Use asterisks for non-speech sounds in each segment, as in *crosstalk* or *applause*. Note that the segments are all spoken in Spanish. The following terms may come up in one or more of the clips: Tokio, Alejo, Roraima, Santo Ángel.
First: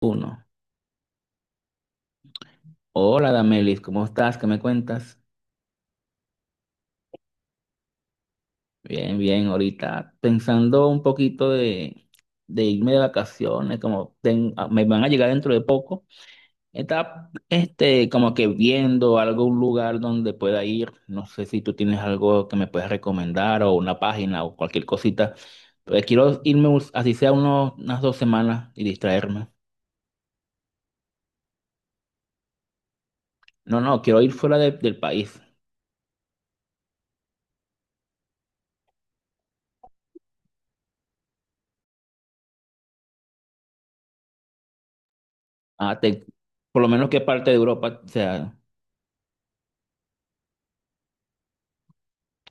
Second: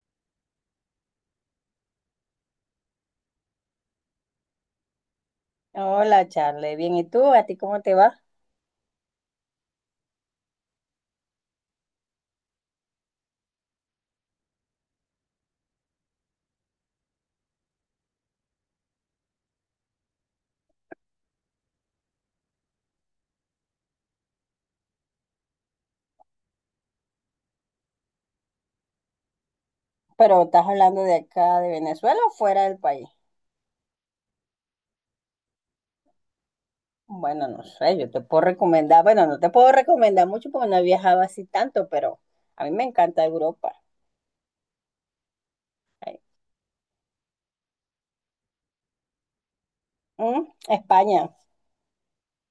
Uno. Hola, Damelis, ¿cómo estás? ¿Qué me cuentas? Hola, Charlie. Bien, ¿y tú? ¿A ti cómo te va? Bien, bien, ahorita pensando un poquito de irme de vacaciones, como me van a llegar dentro de poco. Estaba este, como que viendo algún lugar donde pueda ir. No sé si tú tienes algo que me puedas recomendar o una página o cualquier cosita. Pues quiero irme, así sea unas 2 semanas y distraerme. Pero estás hablando de acá, de Venezuela o fuera del país. No, no, quiero ir fuera del país. Bueno, no sé, yo te puedo recomendar, bueno, no te puedo recomendar mucho porque no he viajado así tanto, pero a mí me encanta Europa. Ah, Ay, te- por lo menos qué parte de Europa, o sea. mm, España.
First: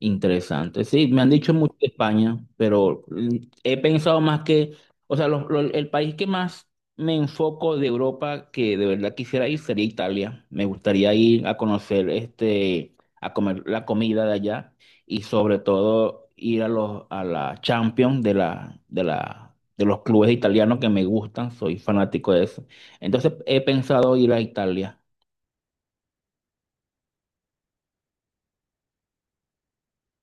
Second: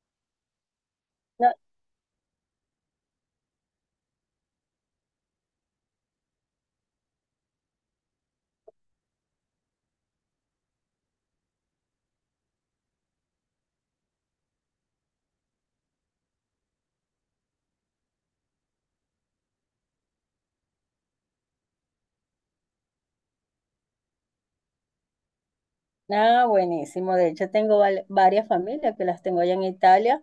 Interesante. Sí, me han dicho No, mucho de España, pero he pensado más o sea, el país que más me enfoco de Europa que de verdad quisiera ir sería Italia. Me gustaría ir a conocer, este, a comer la comida de allá y sobre todo ir a los a la Champions de los clubes italianos que me gustan. Soy fanático de eso. Entonces he pensado ir a Italia. nada, buenísimo. De hecho, tengo varias familias que las tengo allá en Italia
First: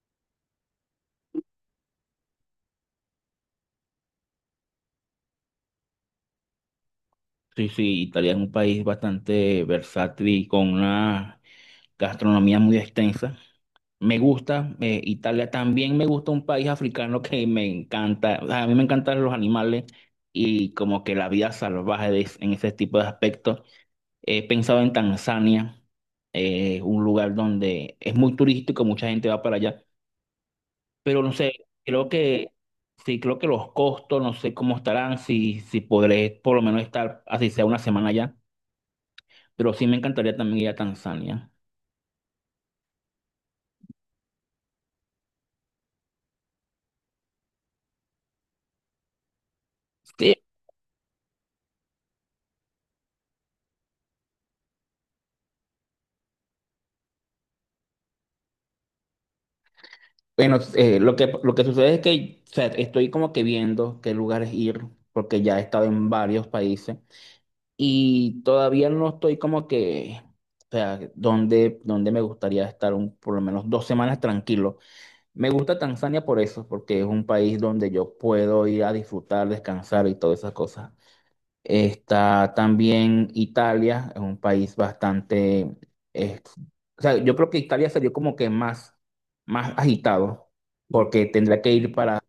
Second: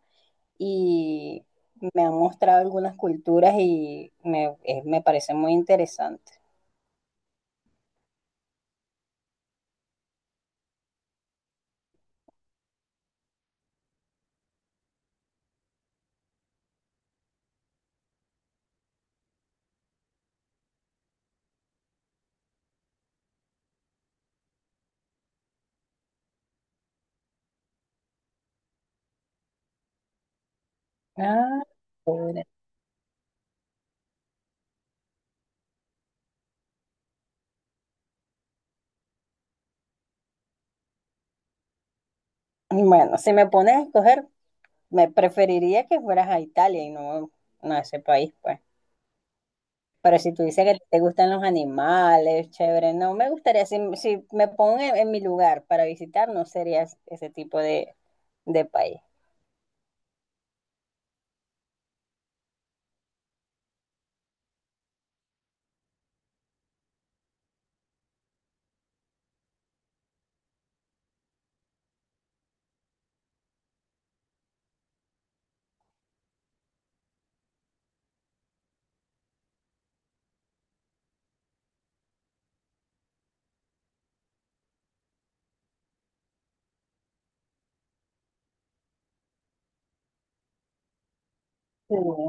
y me han mostrado algunas culturas y me, me parece muy interesante. Sí, sí, Italia es un país bastante versátil y con una gastronomía muy extensa. Me gusta, Italia también me gusta un país africano que me encanta. O sea, a mí me encantan los animales y como que la vida salvaje en ese tipo de aspectos. He pensado en Tanzania, un lugar donde es muy turístico, mucha gente va para allá, pero no sé, Ah, creo pobre. que sí, creo que los costos, no sé cómo estarán, si podré por lo menos estar así sea una semana allá, pero sí me encantaría también ir a Tanzania. Bueno, si me pones a escoger, me preferiría que fueras a Italia y no, no a ese país, pues. Pero si Sí, tú dices que te gustan los animales, chévere, no, me gustaría, si, si me pongo en mi lugar para visitar, no sería ese tipo de país. bueno, lo que sucede es que o sea, estoy como que viendo qué lugares ir, porque ya he estado en varios países y todavía no estoy como que, o sea, donde me gustaría estar un, por lo menos 2 semanas tranquilo. Me gusta Tanzania por eso, porque es un país donde yo puedo ir a disfrutar, descansar y todas esas cosas. Está también Italia, es un país bastante... eh, o sea, yo creo que Italia sería como que más, más agitado, porque tendría que ir Sí,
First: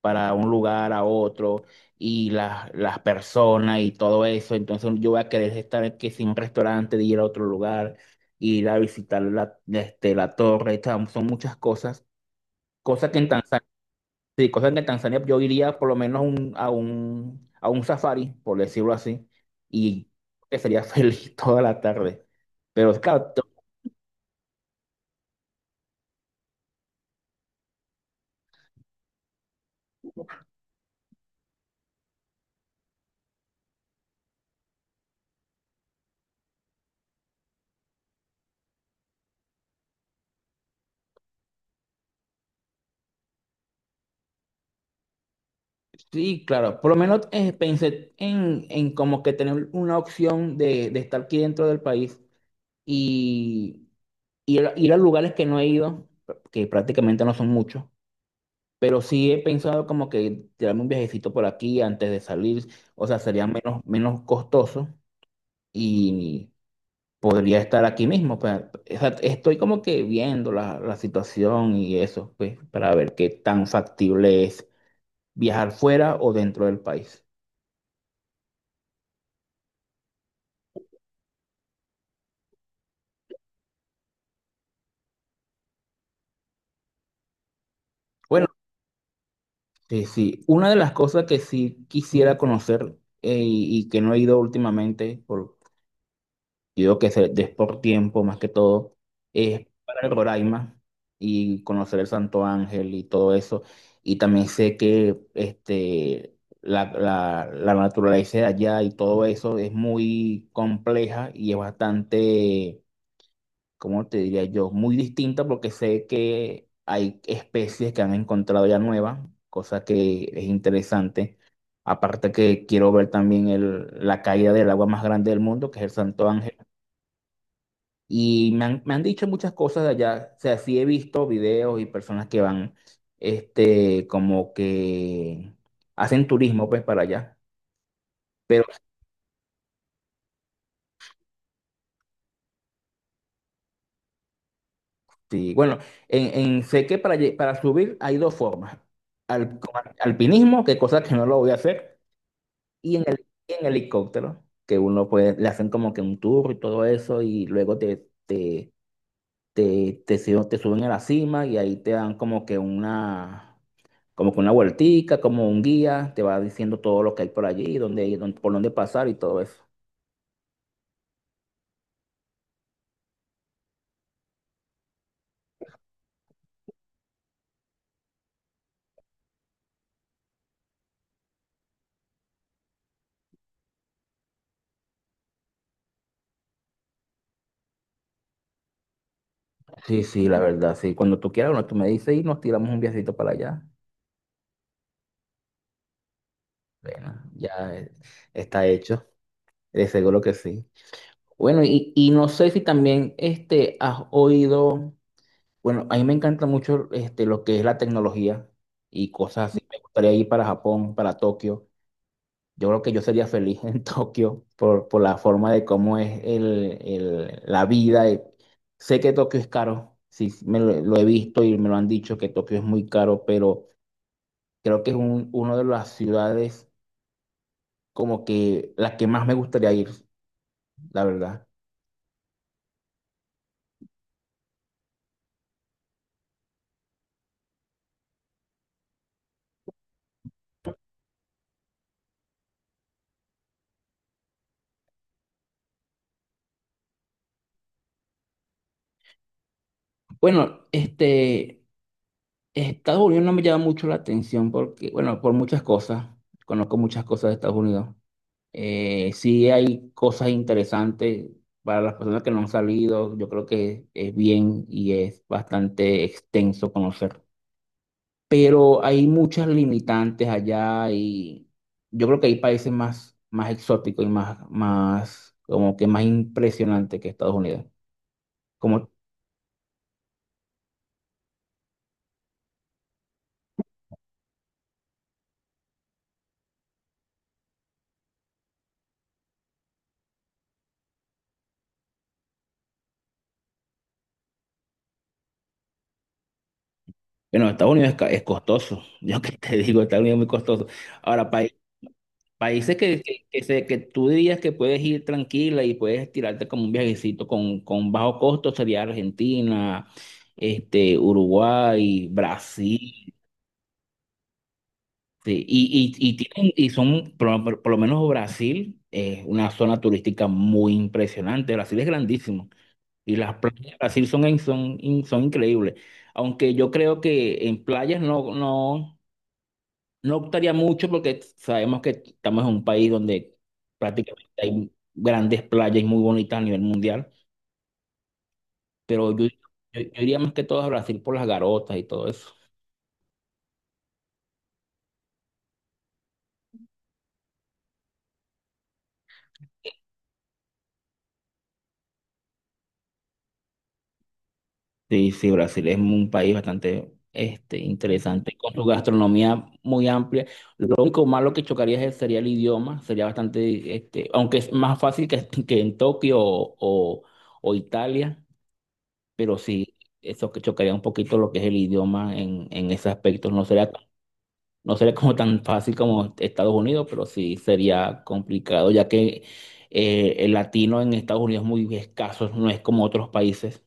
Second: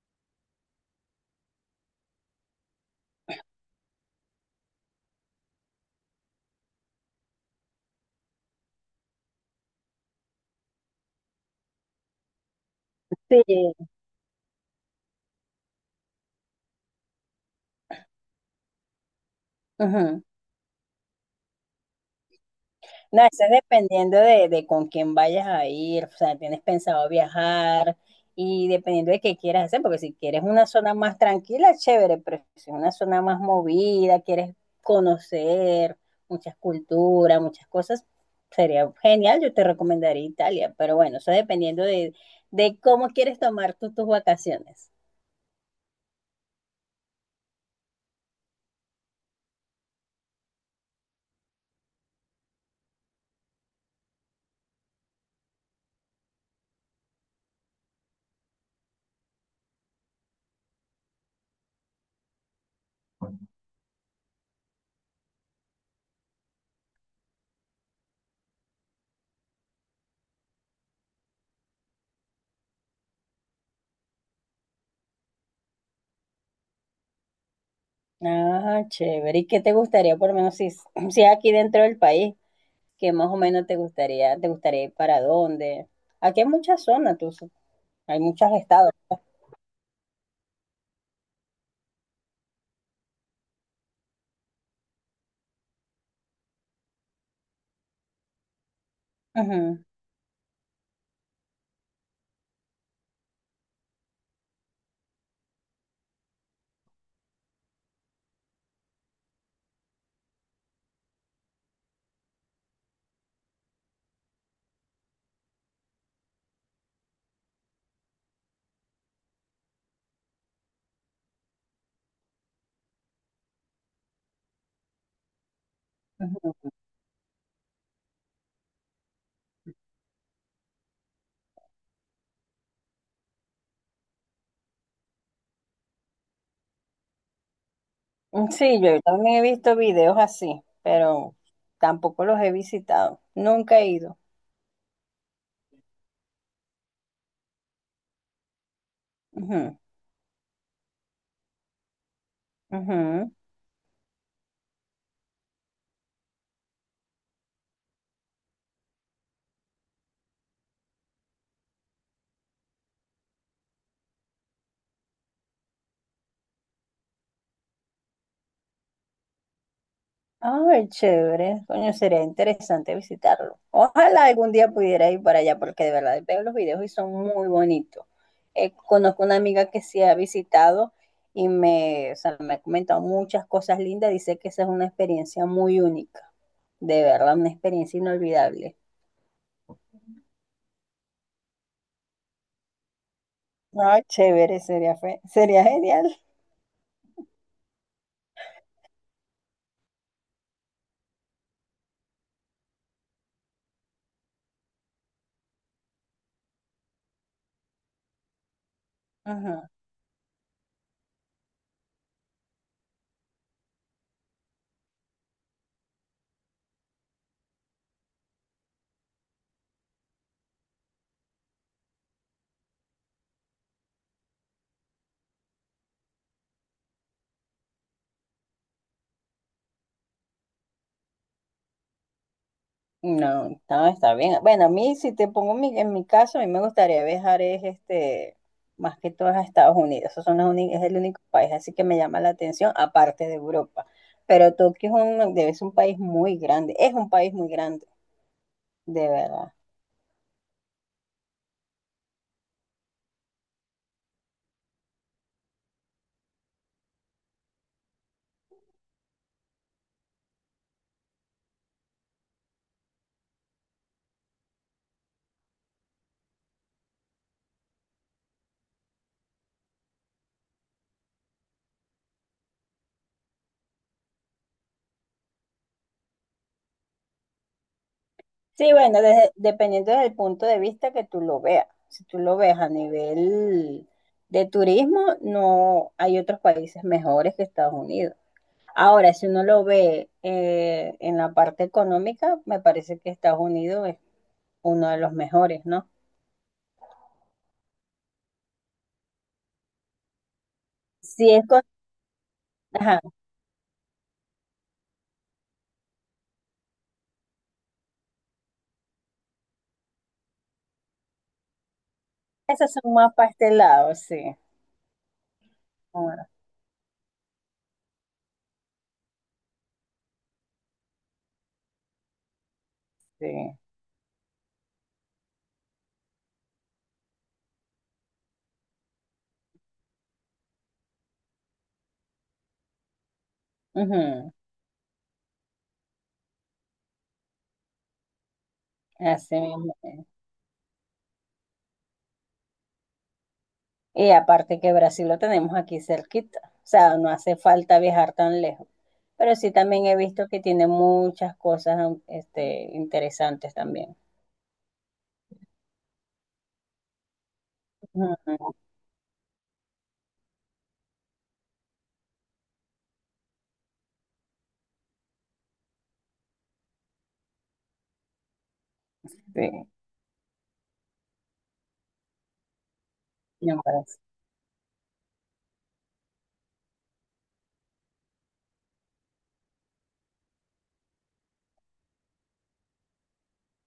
para un lugar a otro y las personas y todo eso. Entonces yo voy a querer estar que sin un restaurante, de ir a otro lugar, ir a visitar la, este, la torre. O sea, son muchas cosas, cosas que en Tanzania. sí. Sí, cosas que en Tanzania yo iría por lo menos a un safari, por decirlo así, y Ujú. que sería *laughs* feliz toda la tarde. Pero No, claro, eso es dependiendo de con quién vayas a ir, o sea, tienes pensado viajar y dependiendo de qué quieras hacer, porque si quieres una zona más tranquila, chévere, pero si es una zona más movida, quieres conocer muchas culturas, muchas cosas, sería genial, yo te recomendaría Italia, pero bueno, eso dependiendo de cómo quieres tomar tú tus vacaciones. sí, claro, por lo menos pensé en como que tener una opción de estar aquí dentro del país y ir a lugares que no he ido, que prácticamente no son muchos, pero sí he pensado como que tirarme un viajecito por aquí antes de salir, o sea, sería menos, menos costoso y podría estar aquí mismo. Pues, o sea, estoy como que viendo la situación y eso, pues, para ver qué tan factible es viajar fuera o dentro del país. Ah, chévere, ¿y qué te gustaría por lo menos si, si es aquí dentro del país? ¿Que más o menos te gustaría ir para dónde? Aquí hay muchas zonas, tú, hay Bueno, muchos estados. sí, sí. Una de las cosas que sí quisiera conocer y que no he ido últimamente por yo digo que se des por tiempo, más que todo, es Ujú, para el Roraima y conocer el Santo Ángel y todo eso. Y también sé que este, la naturaleza de allá y todo eso es muy compleja y es bastante, ¿cómo te diría yo? Muy distinta porque sé que hay especies que han encontrado ya nuevas, cosa que es interesante. Aparte que quiero ver también la caída del agua más grande del mundo, que es el Santo Ángel ujú. y me han dicho muchas cosas de allá. O sea, sí he visto videos y personas que van, este, como que hacen turismo, pues, para allá. Mm, Pero sí, yo también he visto videos así, pero tampoco los he visitado. Nunca he ido. sí, bueno, en, sé que para subir hay 2 formas. Ujú, Alpinismo, que cosa que no lo voy a hacer, y ujú. En helicóptero, que uno puede, le hacen como que un tour y todo eso, y luego te suben a la cima y ahí te dan como que una... como con una vueltica, como un guía, te va diciendo todo lo que hay por allí, por dónde pasar y todo eso. Ay, chévere. Coño, sería interesante visitarlo. Ojalá algún día pudiera ir para allá porque de verdad veo los videos y son muy bonitos. Conozco una amiga que sí ha visitado y me, o sea, me ha comentado muchas cosas lindas. Dice que esa es una experiencia muy única. De verdad, una experiencia inolvidable. Sí, sí, la verdad, sí. Cuando tú quieras, bueno, tú me dices y nos tiramos un viajecito para allá. Ay, chévere, sería, sería genial. Bueno, ya está hecho, de seguro que sí. Bueno, y no sé si también este, has oído, bueno, a mí me encanta mucho este, lo que es la tecnología y cosas así. Ujú. Me gustaría ir para Japón, para Tokio. Yo creo que yo sería feliz en *laughs* Tokio por la forma de cómo es la vida. Sé que Tokio es caro, sí, sí, lo he visto y me lo han dicho que Tokio es muy caro, pero creo que es un, una de las ciudades como que la que más me gustaría ir, la verdad. No, no, está bien. Bueno, a mí, si te pongo en mi caso, a mí me gustaría viajar es este, más que todo a Estados Unidos. Esos son los es el único país así que me llama la atención, aparte de Europa. Pero Tokio es un, debe ser un país muy grande, es un país muy grande, de verdad. Bueno, este, Estados Unidos no me llama mucho la atención porque, bueno, por muchas cosas, conozco muchas cosas de Estados Unidos. Sí hay cosas interesantes para las personas que no han salido, yo creo que es bien y es bastante extenso conocer. Pero hay muchas limitantes allá y yo creo que hay países más, más exóticos y más, más, como que más impresionantes que Estados Unidos. Sí, Como, bueno, dependiendo del punto de vista que tú lo veas. Si tú lo ves a nivel de turismo, no hay otros países mejores que Estados Unidos. Ahora, si uno lo ve en la parte económica, me parece que Estados Unidos es uno de los mejores, ¿no? bueno, Estados Unidos es costoso, *laughs* yo que te digo, Estados Unidos es muy costoso. Ahora, Sí, es con... países Ajá, que tú dirías que puedes ir tranquila y puedes tirarte como un viajecito con bajo costo sería Argentina, este, Uruguay, esas son Brasil. más pastelados, sí. Sí. Y, y, y, Ahora tienen- y son, por lo menos Brasil, es una zona turística muy impresionante. Brasil es grandísimo y sí. las playas de Brasil son, son, son increíbles. Aunque yo creo que en playas no, no. No optaría mucho porque sabemos que estamos en un país donde prácticamente Ujú, hay grandes playas y muy bonitas a nivel mundial, pero así mismo yo es. iría más que todo a Brasil por las garotas y todo eso. Y aparte que Brasil lo tenemos aquí cerquita, o sea, no hace falta viajar tan lejos. Pero sí también he visto que tiene muchas cosas este, interesantes también. Sí, sí, Brasil es un país bastante este, interesante, con Ujú, su gastronomía muy amplia. Lo único malo sería el idioma, sería bastante, este, aunque es más fácil que en Tokio o Italia, pero sí, sí, eso que chocaría un poquito lo que es el idioma en ese aspecto, no me sería. parece. No sería como tan fácil como Estados Unidos, pero sí sería complicado, ya que el latino en Estados Unidos es muy escaso, no es como otros países.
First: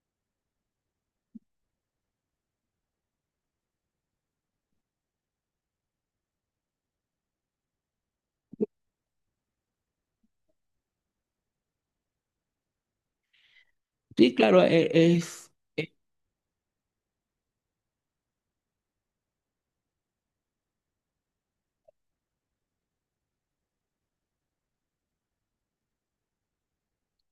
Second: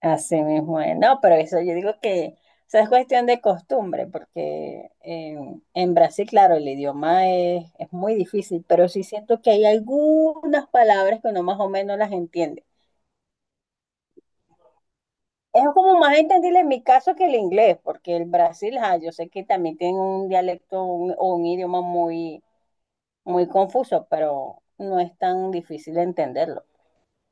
Así mismo es. No, pero eso yo digo que o sea, es cuestión de costumbre, porque en Brasil, claro, el idioma es muy difícil, pero sí siento que hay algunas palabras que uno más o menos las entiende. Sí, claro, es, Es es- como más entendible en mi caso que el inglés, porque el Brasil, ah, yo sé que también tiene un dialecto o un idioma muy, muy confuso, pero no es tan difícil entenderlo.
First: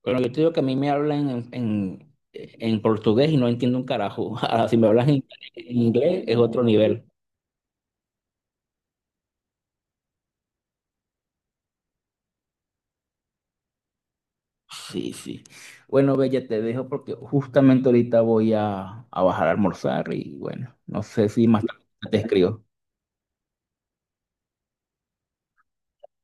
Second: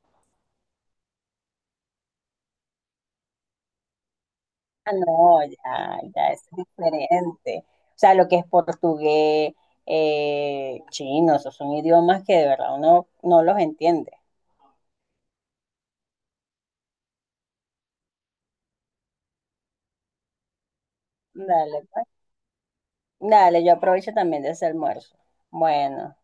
bueno, yo te digo que a mí me hablan en portugués y no entiendo un carajo. *laughs* Ahora, si me Ah, hablan no, en ya, inglés ya es es otro nivel. diferente. O sea, lo que es portugués, chino, esos son idiomas que de verdad uno no los entiende. Sí, sí. Bueno, Bella, te dejo porque justamente ahorita voy a bajar a almorzar y bueno, no sé si más Dale, tarde pues. te escribo. Dale, yo aprovecho también de ese almuerzo. Bueno.